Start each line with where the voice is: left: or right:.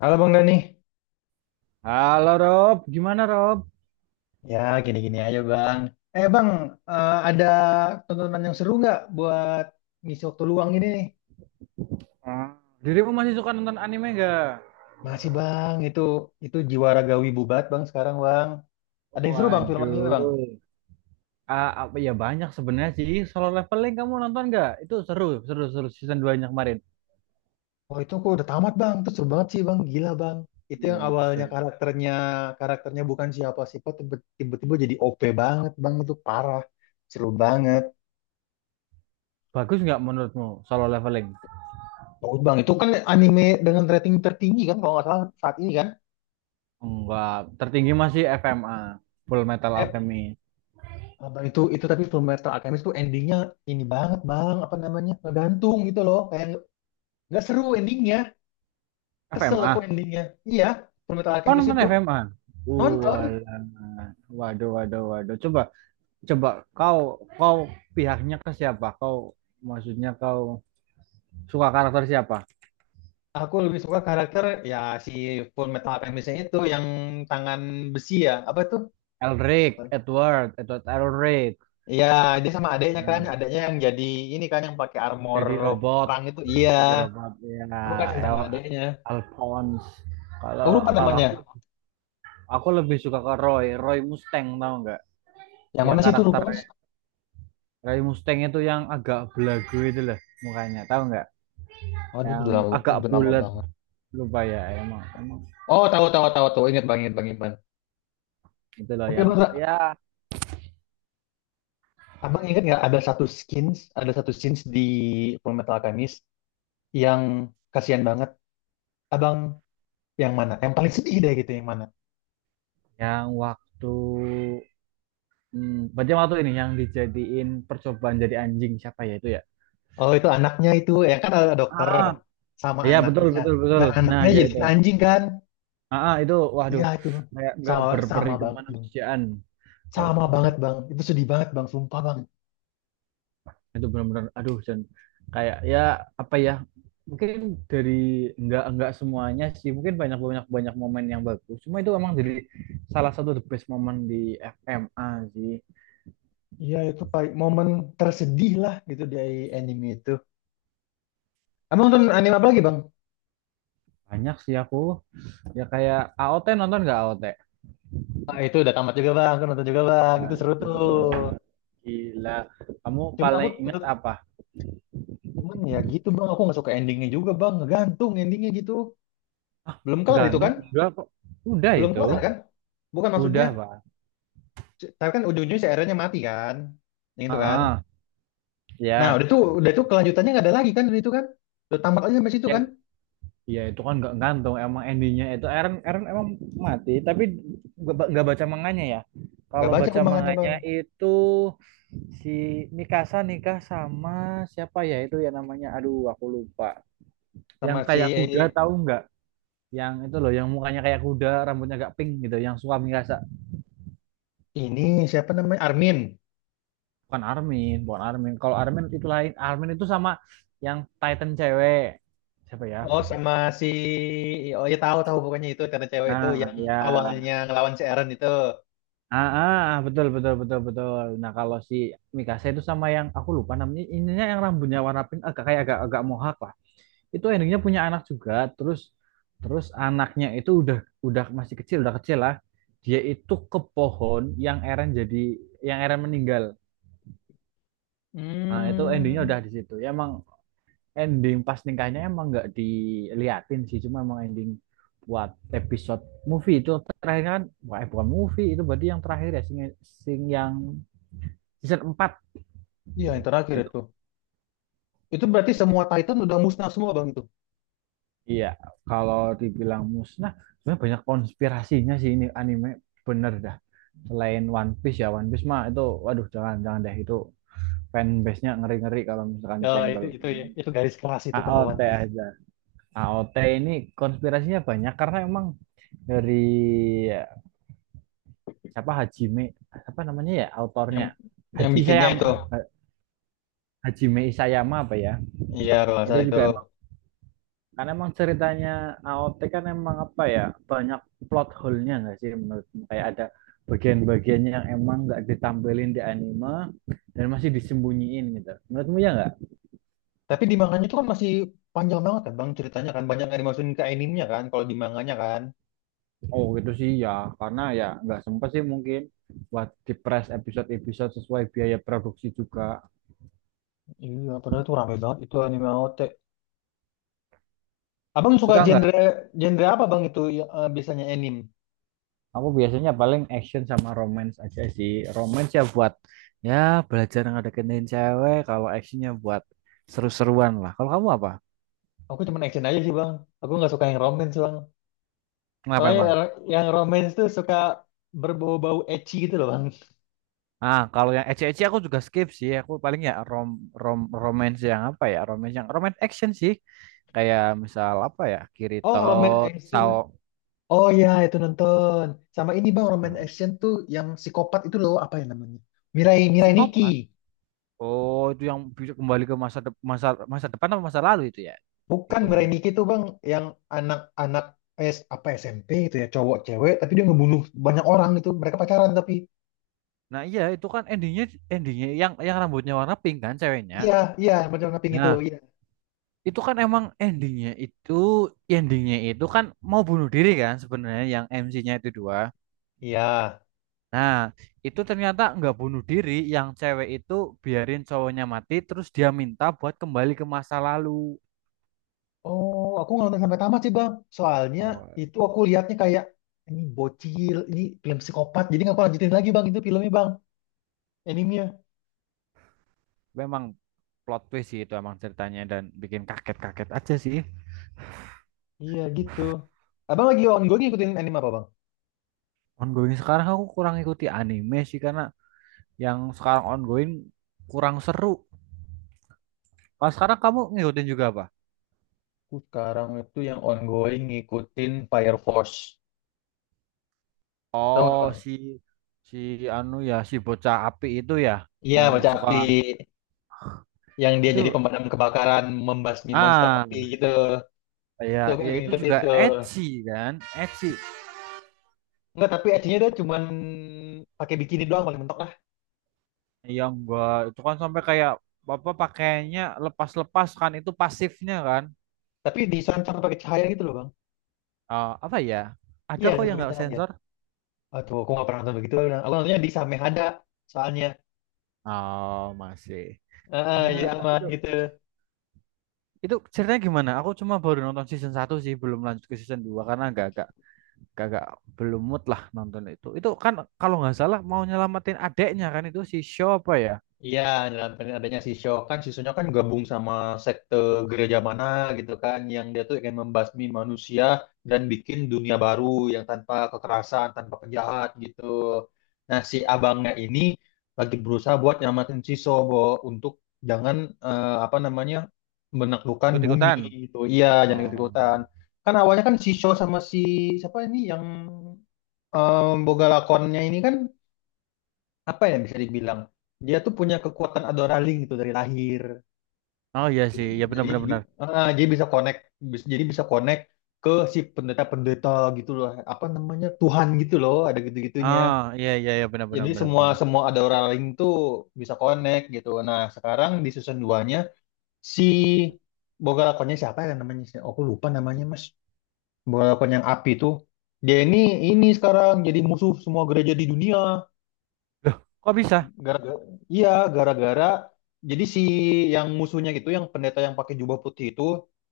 left: Halo Bang Dani.
right: Halo Rob, gimana Rob?
left: Ya, gini-gini aja Bang. Eh Bang, ada tontonan yang seru nggak buat ngisi waktu luang ini nih?
right: Ah, dirimu masih suka nonton anime gak?
left: Masih Bang, itu jiwa ragawi bubat Bang sekarang Bang. Ada yang seru Bang film anime Bang?
right: Waduh, ah, apa ya banyak sebenarnya sih. Solo Leveling kamu nonton gak? Itu seru, seru, seru season 2-nya kemarin.
left: Oh, itu aku udah tamat Bang, itu seru banget sih Bang, gila Bang. Itu yang awalnya
right: Buset.
left: karakternya karakternya bukan siapa-siapa, tiba-tiba jadi OP banget Bang, itu parah. Seru banget.
right: Bagus nggak menurutmu Solo Leveling?
left: Bagus Bang, itu kan anime dengan rating tertinggi kan kalau nggak salah saat ini kan?
right: Enggak, tertinggi masih FMA, Full Metal Alchemist.
left: Abang itu tapi Full Metal Alchemist tuh endingnya ini banget bang, apa namanya, ngegantung gitu loh, kayak nggak seru endingnya, kesel aku
right: FMA?
left: endingnya. Iya, Full Metal
right: Kau
left: Alchemist
right: nonton
left: itu.
right: FMA?
left: Nonton.
right: Walah. Waduh, waduh, waduh. Coba, coba kau, kau pihaknya ke siapa? Kau, maksudnya kau suka karakter siapa?
left: Aku lebih suka karakter, ya, si Full Metal Alchemistnya itu yang tangan besi, ya, apa tuh, lupa.
right: Elric, Edward, Edward Elric.
left: Iya, dia sama adeknya kan,
right: Nah,
left: adeknya yang jadi ini kan, yang pakai armor
right: jadi robot,
left: perang itu, iya.
right: jadi robot ya.
left: Aku kasih
right: El
left: sama adeknya,
right: Alphonse. Kalau
left: aku lupa
right: kalau
left: namanya.
right: aku lebih suka ke Roy, Roy Mustang tahu nggak?
left: Yang
right: Ya
left: mana sih itu, lupa Mas.
right: karakternya Roy Mustang itu yang agak belagu itu lah, mukanya, tahu nggak?
left: Aduh,
right: Yang agak
left: udah lama
right: bulat
left: banget.
right: lupa ya emang emang
left: Oh, tahu tahu tahu tahu. Ingat bang, ingat bang.
right: itu loh
left: Tapi abang,
right: ya
left: abang ingat nggak, ada satu skins, ada satu skins di Full Metal Alchemist yang kasihan banget. Abang, yang mana? Yang paling sedih deh gitu, yang mana?
right: yang waktu berarti waktu ini yang dijadiin percobaan jadi anjing siapa ya itu ya?
left: Oh, itu anaknya itu, yang kan ada dokter
right: Ah,
left: sama
right: ya betul
left: anaknya.
right: betul betul.
left: Nah,
right: Nah
left: anaknya
right: ya
left: jadi
right: itu.
left: anjing kan?
right: Ah, ah, itu
left: Iya,
right: waduh
left: itu Bang.
right: kayak nggak
left: Sama
right: berperi
left: sama banget bang,
right: kemanusiaan. Kau
left: sama
right: kau
left: banget bang. Itu sedih banget bang, sumpah bang.
right: itu benar-benar aduh dan kayak ya apa ya mungkin dari nggak semuanya sih mungkin banyak banyak banyak momen yang bagus. Cuma itu emang jadi salah satu the best momen di FMA sih.
left: Iya, itu paling momen tersedih lah gitu dari anime itu. Abang nonton anime apa lagi bang?
right: Banyak sih aku ya kayak AOT nonton nggak AOT?
left: Ah, itu udah tamat juga bang, aku nonton juga bang. Itu seru tuh.
right: Waduh gila. Kamu
left: Cuman aku
right: paling ingat apa?
left: Cuman ya gitu bang, aku nggak suka endingnya juga bang, ngegantung endingnya gitu. Belum kelar itu
right: Gantung
left: kan?
right: enggak kok. Udah
left: Belum
right: itu.
left: kelar kan? Bukan maksudnya,
right: Udah, Pak.
left: tapi kan ujung-ujungnya si Aaron-nya mati kan? Yang itu kan?
right: Heeh.
left: Nah,
right: Ya.
left: udah tuh, udah tuh, kelanjutannya nggak ada lagi kan dari itu kan? Udah tamat aja sampai situ
right: Ya,
left: kan?
right: iya itu kan nggak gantung emang endingnya itu Eren Eren emang mati tapi nggak baca manganya ya.
left: Nggak
right: Kalau
left: baca aku
right: baca
left: manganya
right: manganya
left: bang.
right: itu si Mikasa nikah sama siapa ya itu ya namanya aduh aku lupa. Yang
left: Sama si
right: kayak kuda tahu nggak? Yang itu loh yang mukanya kayak kuda rambutnya agak pink gitu yang suka Mikasa.
left: ini, siapa namanya? Armin.
right: Bukan Armin, bukan Armin. Kalau Armin itu lain. Armin itu sama yang Titan cewek. Siapa ya?
left: Oh sama si, oh ya, tahu tahu, pokoknya itu karena cewek itu
right: Nah,
left: yang
right: ya,
left: awalnya ngelawan si Aaron itu.
right: ah, ah, betul betul betul betul. Nah, kalau si Mikasa itu sama yang aku lupa namanya, ininya yang rambutnya warna pink agak kayak agak agak mohak lah. Itu endingnya punya anak juga, terus terus anaknya itu udah masih kecil, udah kecil lah. Dia itu ke pohon yang Eren jadi yang Eren meninggal. Nah, itu endingnya udah
left: Hmm,
right: di situ. Ya, emang ending pas nikahnya emang nggak diliatin sih, cuma emang ending buat episode movie itu terakhir kan, wah eh, bukan movie itu berarti yang terakhir ya sing yang season 4
left: iya, yang terakhir
right: itu.
left: itu. Itu berarti semua Titan udah musnah semua bang itu.
right: Iya, kalau dibilang musnah, sebenarnya banyak konspirasinya sih ini anime bener dah. Selain One Piece ya, One Piece mah itu waduh jangan jangan deh itu fanbase-nya ngeri-ngeri kalau misalkan
left: Ya, itu
right: disenggol.
left: itu itu garis keras itu kalau
right: AOT
left: One Piece.
right: aja. AOT ini konspirasinya banyak karena emang dari siapa Hajime, apa namanya ya
left: Yang
right: autornya
left: yang
right: Haji
left: bikinnya
right: Isayama,
left: itu.
right: Hajime Isayama apa ya?
left: Iya, kalau nggak
right: Itu
left: salah itu.
right: juga karena emang ceritanya A O T kan emang apa ya banyak plot hole-nya nggak sih menurutmu? Kayak ada bagian bagiannya yang emang nggak ditampilin di anime dan masih disembunyiin gitu. Menurutmu ya nggak?
left: Tapi di manganya itu kan masih panjang banget kan, Bang, ceritanya kan banyak yang dimasukin ke animenya kan, kalau di manganya kan.
right: Oh gitu sih ya, karena ya nggak sempat sih mungkin buat di press episode-episode sesuai biaya produksi juga.
left: Iya, padahal itu rame banget itu anime OT. Abang suka
right: Suka nggak?
left: genre genre apa, Bang, itu ya, biasanya anime?
right: Aku biasanya paling action sama romance aja sih. Romance ya buat ya belajar ngedeketin cewek. Kalau actionnya buat seru-seruan lah. Kalau kamu apa?
left: Aku cuma action aja sih, Bang. Aku nggak suka yang romance, Bang.
right: Kenapa
left: Soalnya
right: emang?
left: yang romance tuh suka berbau-bau ecchi gitu loh, Bang.
right: Ah, kalau yang ecce-ecce aku juga skip sih. Aku paling ya rom rom romance yang apa ya? Romance yang romance action sih. Kayak misal apa ya?
left: Oh,
right: Kirito,
left: romance action.
right: Sao,
left: Oh ya, itu nonton. Sama ini bang, romance
right: Sao-
left: action tuh yang psikopat itu loh, apa ya namanya? Mirai Mirai Nikki.
right: Psikopat. Oh, itu yang bisa kembali ke masa depan atau masa lalu itu ya
left: Bukan Mirai
right: hitungannya.
left: Nikki tuh bang, yang anak-anak S apa SMP itu ya, cowok cewek, tapi dia ngebunuh banyak orang itu. Mereka pacaran tapi.
right: Nah, iya itu kan endingnya endingnya yang rambutnya warna pink kan ceweknya.
left: Iya, iya, pacaran ngaping itu.
right: Nah,
left: Iya.
right: itu kan emang endingnya itu kan mau bunuh diri kan sebenarnya yang MC-nya itu dua.
left: Iya.
right: Nah, itu ternyata nggak bunuh diri, yang cewek itu biarin cowoknya mati, terus dia minta buat kembali ke masa lalu.
left: Oh, aku nggak nonton sampai tamat sih bang. Soalnya
right: Oh,
left: itu aku lihatnya kayak ini bocil, ini film psikopat. Jadi nggak aku lanjutin lagi bang, itu filmnya bang, animenya.
right: memang plot twist sih itu emang ceritanya dan bikin kaget-kaget aja sih.
left: Iya gitu. Abang lagi ongoing ngikutin anime apa bang?
right: Ongoing sekarang aku kurang ikuti anime sih karena yang sekarang ongoing kurang seru. Kalau sekarang kamu ngikutin juga apa?
left: Aku sekarang itu yang ongoing ngikutin Fire Force. Tahu nggak,
right: Oh,
left: Bang?
right: si si anu ya si bocah api itu ya
left: Iya,
right: yang
left: baca
right: suka
left: api. Yang dia jadi
right: itu
left: pemadam kebakaran, membasmi monster
right: ah
left: api gitu. Itu
right: ya
left: aku
right: ya
left: lagi
right: itu
left: ngikutin
right: juga
left: tuh.
right: ecchi kan ecchi.
left: Enggak, tapi aksinya dia cuman pakai bikini doang paling mentok lah.
right: Iya enggak, itu kan sampai kayak bapak pakainya lepas-lepas kan itu pasifnya kan.
left: Tapi diserancar pakai cahaya gitu loh, Bang.
right: Eh, apa ya? Ada
left: Iya,
right: kok
left: diserancar
right: yang
left: pakai
right: nggak
left: cahaya.
right: sensor?
left: Aduh, aku nggak pernah nonton begitu. Aku nontonnya di Samehada soalnya.
right: Oh masih.
left: Heeh,
right: Ya,
left: jadi
right: ta-
left: aman
right: itu
left: gitu.
right: itu ceritanya gimana? Aku cuma baru nonton season 1 sih, belum lanjut ke season 2 karena agak agak agak agak belum mood lah nonton itu. Itu kan kalau nggak salah mau nyelamatin adeknya kan itu si Shaw apa ya?
left: Iya, dalam adanya si Sho kan gabung sama sekte gereja mana gitu kan, yang dia tuh ingin membasmi manusia dan bikin dunia baru yang tanpa kekerasan, tanpa penjahat gitu. Nah, si abangnya ini lagi berusaha buat nyamatin si Sho Bo, untuk jangan, apa namanya, menaklukkan bumi
right: Ikut-ikutan.
left: gitu. Iya, jangan
right: Oh.
left: ikut-ikutan. Kan awalnya kan si Sho sama si, siapa ini yang, boga lakonnya ini kan, apa ya, bisa dibilang dia tuh punya kekuatan adoralling gitu dari lahir.
right: Oh iya
left: Jadi,
right: sih, ya benar benar benar.
left: jadi bisa connect, bis- jadi bisa connect ke si pendeta-pendeta gitu loh, apa namanya, Tuhan gitu loh, ada gitu-gitunya.
right: Ah, iya iya iya benar
left: Jadi
right: benar benar
left: semua
right: benar.
left: semua adoralling tuh bisa connect gitu. Nah, sekarang di season duanya, si boga lakonnya siapa ya namanya, oh, aku lupa namanya mas, boga lakon yang api tuh, dia ini sekarang jadi musuh semua gereja di dunia.
right: Loh, kok bisa?
left: Gara-gara, iya, gara-gara jadi si yang musuhnya gitu, yang pendeta yang pakai jubah putih itu,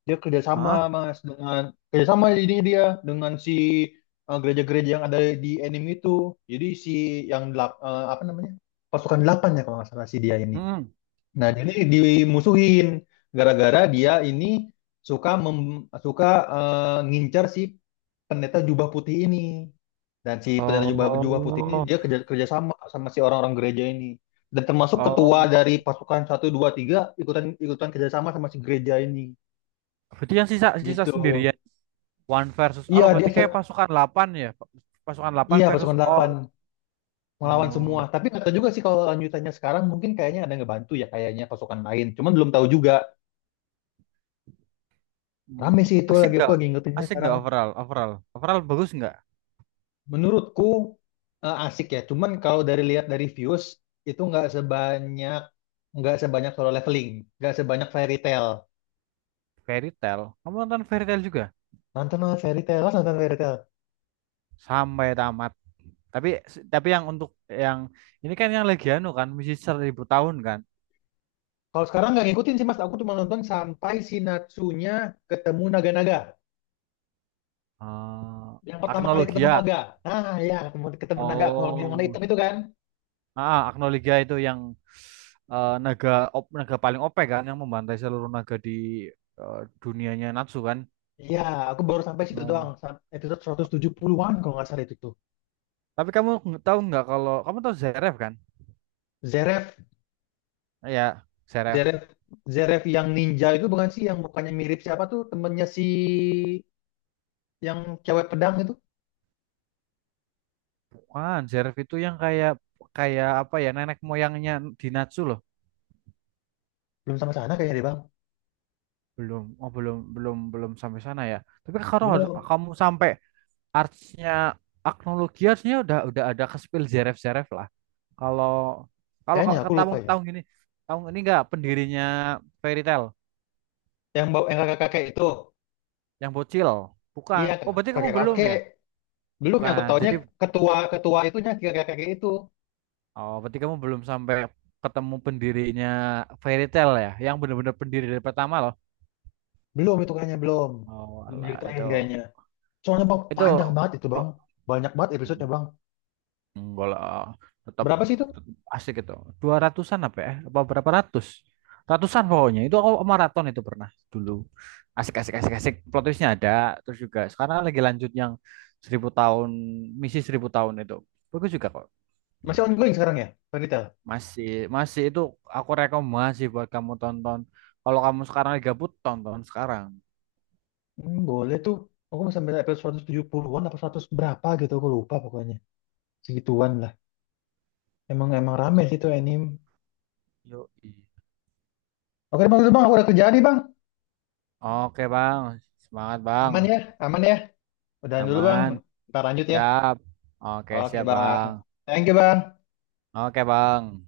left: dia kerjasama
right: Ah.
left: mas dengan, kerjasama jadinya dia dengan si, gereja-gereja yang ada di anime itu. Jadi si yang apa namanya, pasukan delapan ya kalau nggak salah si dia ini. Nah, jadi dimusuhin gara-gara dia ini suka mem, suka ngincar si pendeta jubah putih ini, dan si pendeta jubah jubah putih ini
right: Oh,
left: dia kerjasama sama si orang-orang gereja ini, dan termasuk ketua dari
right: oh.
left: pasukan Satu 2 3 ikutan ikutan kerjasama sama si gereja ini
right: Berarti yang sisa sisa
left: gitu.
right: sendirian. One versus
left: Iya,
right: all berarti kayak pasukan 8 ya. Pasukan 8
left: iya,
right: versus
left: pasukan
right: all.
left: 8 melawan
right: Oh.
left: semua. Tapi nggak tahu juga sih kalau lanjutannya sekarang, mungkin kayaknya ada yang ngebantu ya kayaknya, pasukan lain cuman belum tahu juga.
right: Hmm.
left: Rame sih itu,
right: Asik
left: lagi aku
right: nggak?
left: lagi ngikutin
right: Asik
left: sekarang.
right: nggak overall? Overall. Overall bagus nggak?
left: Menurutku, asik ya. Cuman kalau dari lihat dari views itu nggak sebanyak, nggak sebanyak Solo Leveling, nggak sebanyak Fairy Tail.
right: Fairy Tail. Kamu nonton Fairy Tail juga?
left: Nonton lah Fairy Tail, Mas, nonton Fairy Tail.
right: Sampai tamat. Tapi tapi yang untuk yang ini kan yang lagi anu kan, misi 1.000 tahun kan.
left: Kalau sekarang nggak ngikutin sih Mas, aku cuma nonton sampai si Natsunya ketemu naga-naga.
right: Eh,
left: Yang pertama kali ketemu
right: Agnologia.
left: naga. Nah, ya ketemu, ketemu naga aku ngomong, yang warna
right: Oh.
left: hitam itu kan.
right: Ah, Agno itu yang eh, naga paling OP e kan yang membantai seluruh naga di eh, dunianya Natsu kan.
left: Ya, aku baru sampai situ doang.
right: Oh.
left: Episode 170-an kalau nggak salah itu tuh.
right: Tapi kamu tahu nggak kalau kamu tahu Zeref kan?
left: Zeref,
right: Ya, Zeref.
left: Zeref, Zeref yang ninja itu bukan sih, yang mukanya mirip siapa tuh temennya si, yang cewek pedang itu.
right: Kan Zeref itu yang kayak kayak apa ya nenek moyangnya di Natsu loh.
left: Belum sama sana kayaknya deh bang.
right: Belum, oh belum belum belum sampai sana ya. Tapi kalau
left: Belum,
right: kamu sampai artsnya Agno harusnya udah ada ke spill Zeref-Zeref lah. Kalau kalau
left: kayaknya
right: kalau ke
left: aku lupa
right: tahun
left: ya,
right: tahun ini enggak pendirinya Fairy Tail
left: yang bawa yang kakek kakek itu.
right: yang bocil.
left: Iya,
right: Bukan. Oh, berarti kamu
left: kakek
right: belum
left: kakek,
right: ya?
left: belum. Yang aku
right: Bukan.
left: tahunya
right: Jadi
left: ketua ketua itunya kakek kakek itu.
right: oh, berarti kamu belum sampai ketemu pendirinya Fairy Tail ya, yang benar-benar pendiri dari pertama loh.
left: Belum itu kayaknya, belum,
right: Oh,
left: belum
right: alah,
left: diceritain
right: itu
left: kayaknya soalnya bang panjang
right: itu
left: banget itu bang, banyak banget
right: plot.
left: episodenya bang.
right: Enggak lah, tetap,
left: Berapa sih itu?
right: tetap asik itu. 200-an apa ya? Apa berapa ratus? Ratusan pokoknya. Itu aku maraton itu pernah dulu. Asik, asik, asik, asik. Plot twistnya ada. Terus juga sekarang lagi lanjut yang 1.000 tahun, misi 1.000 tahun itu. Bagus juga kok.
left: Masih ongoing sekarang ya, Fairytale.
right: Masih, masih itu aku rekomendasi buat kamu tonton. Kalau kamu sekarang lagi gabut, tonton sekarang.
left: Hmm, boleh tuh, aku masih sampai episode 170-an apa 100 berapa gitu aku lupa pokoknya, segituan lah. Emang emang rame sih itu anime.
right: Yoi.
left: Oke bang, itu bang, aku udah kerjaan nih bang.
right: Oke, Bang. Semangat, Bang.
left: Aman ya, aman ya. Udahan dulu bang,
right: Aman.
left: ntar lanjut ya.
right: Siap. Oke,
left: Oke
right: siap, Bang.
left: bang, thank you bang.
right: Oke, Bang.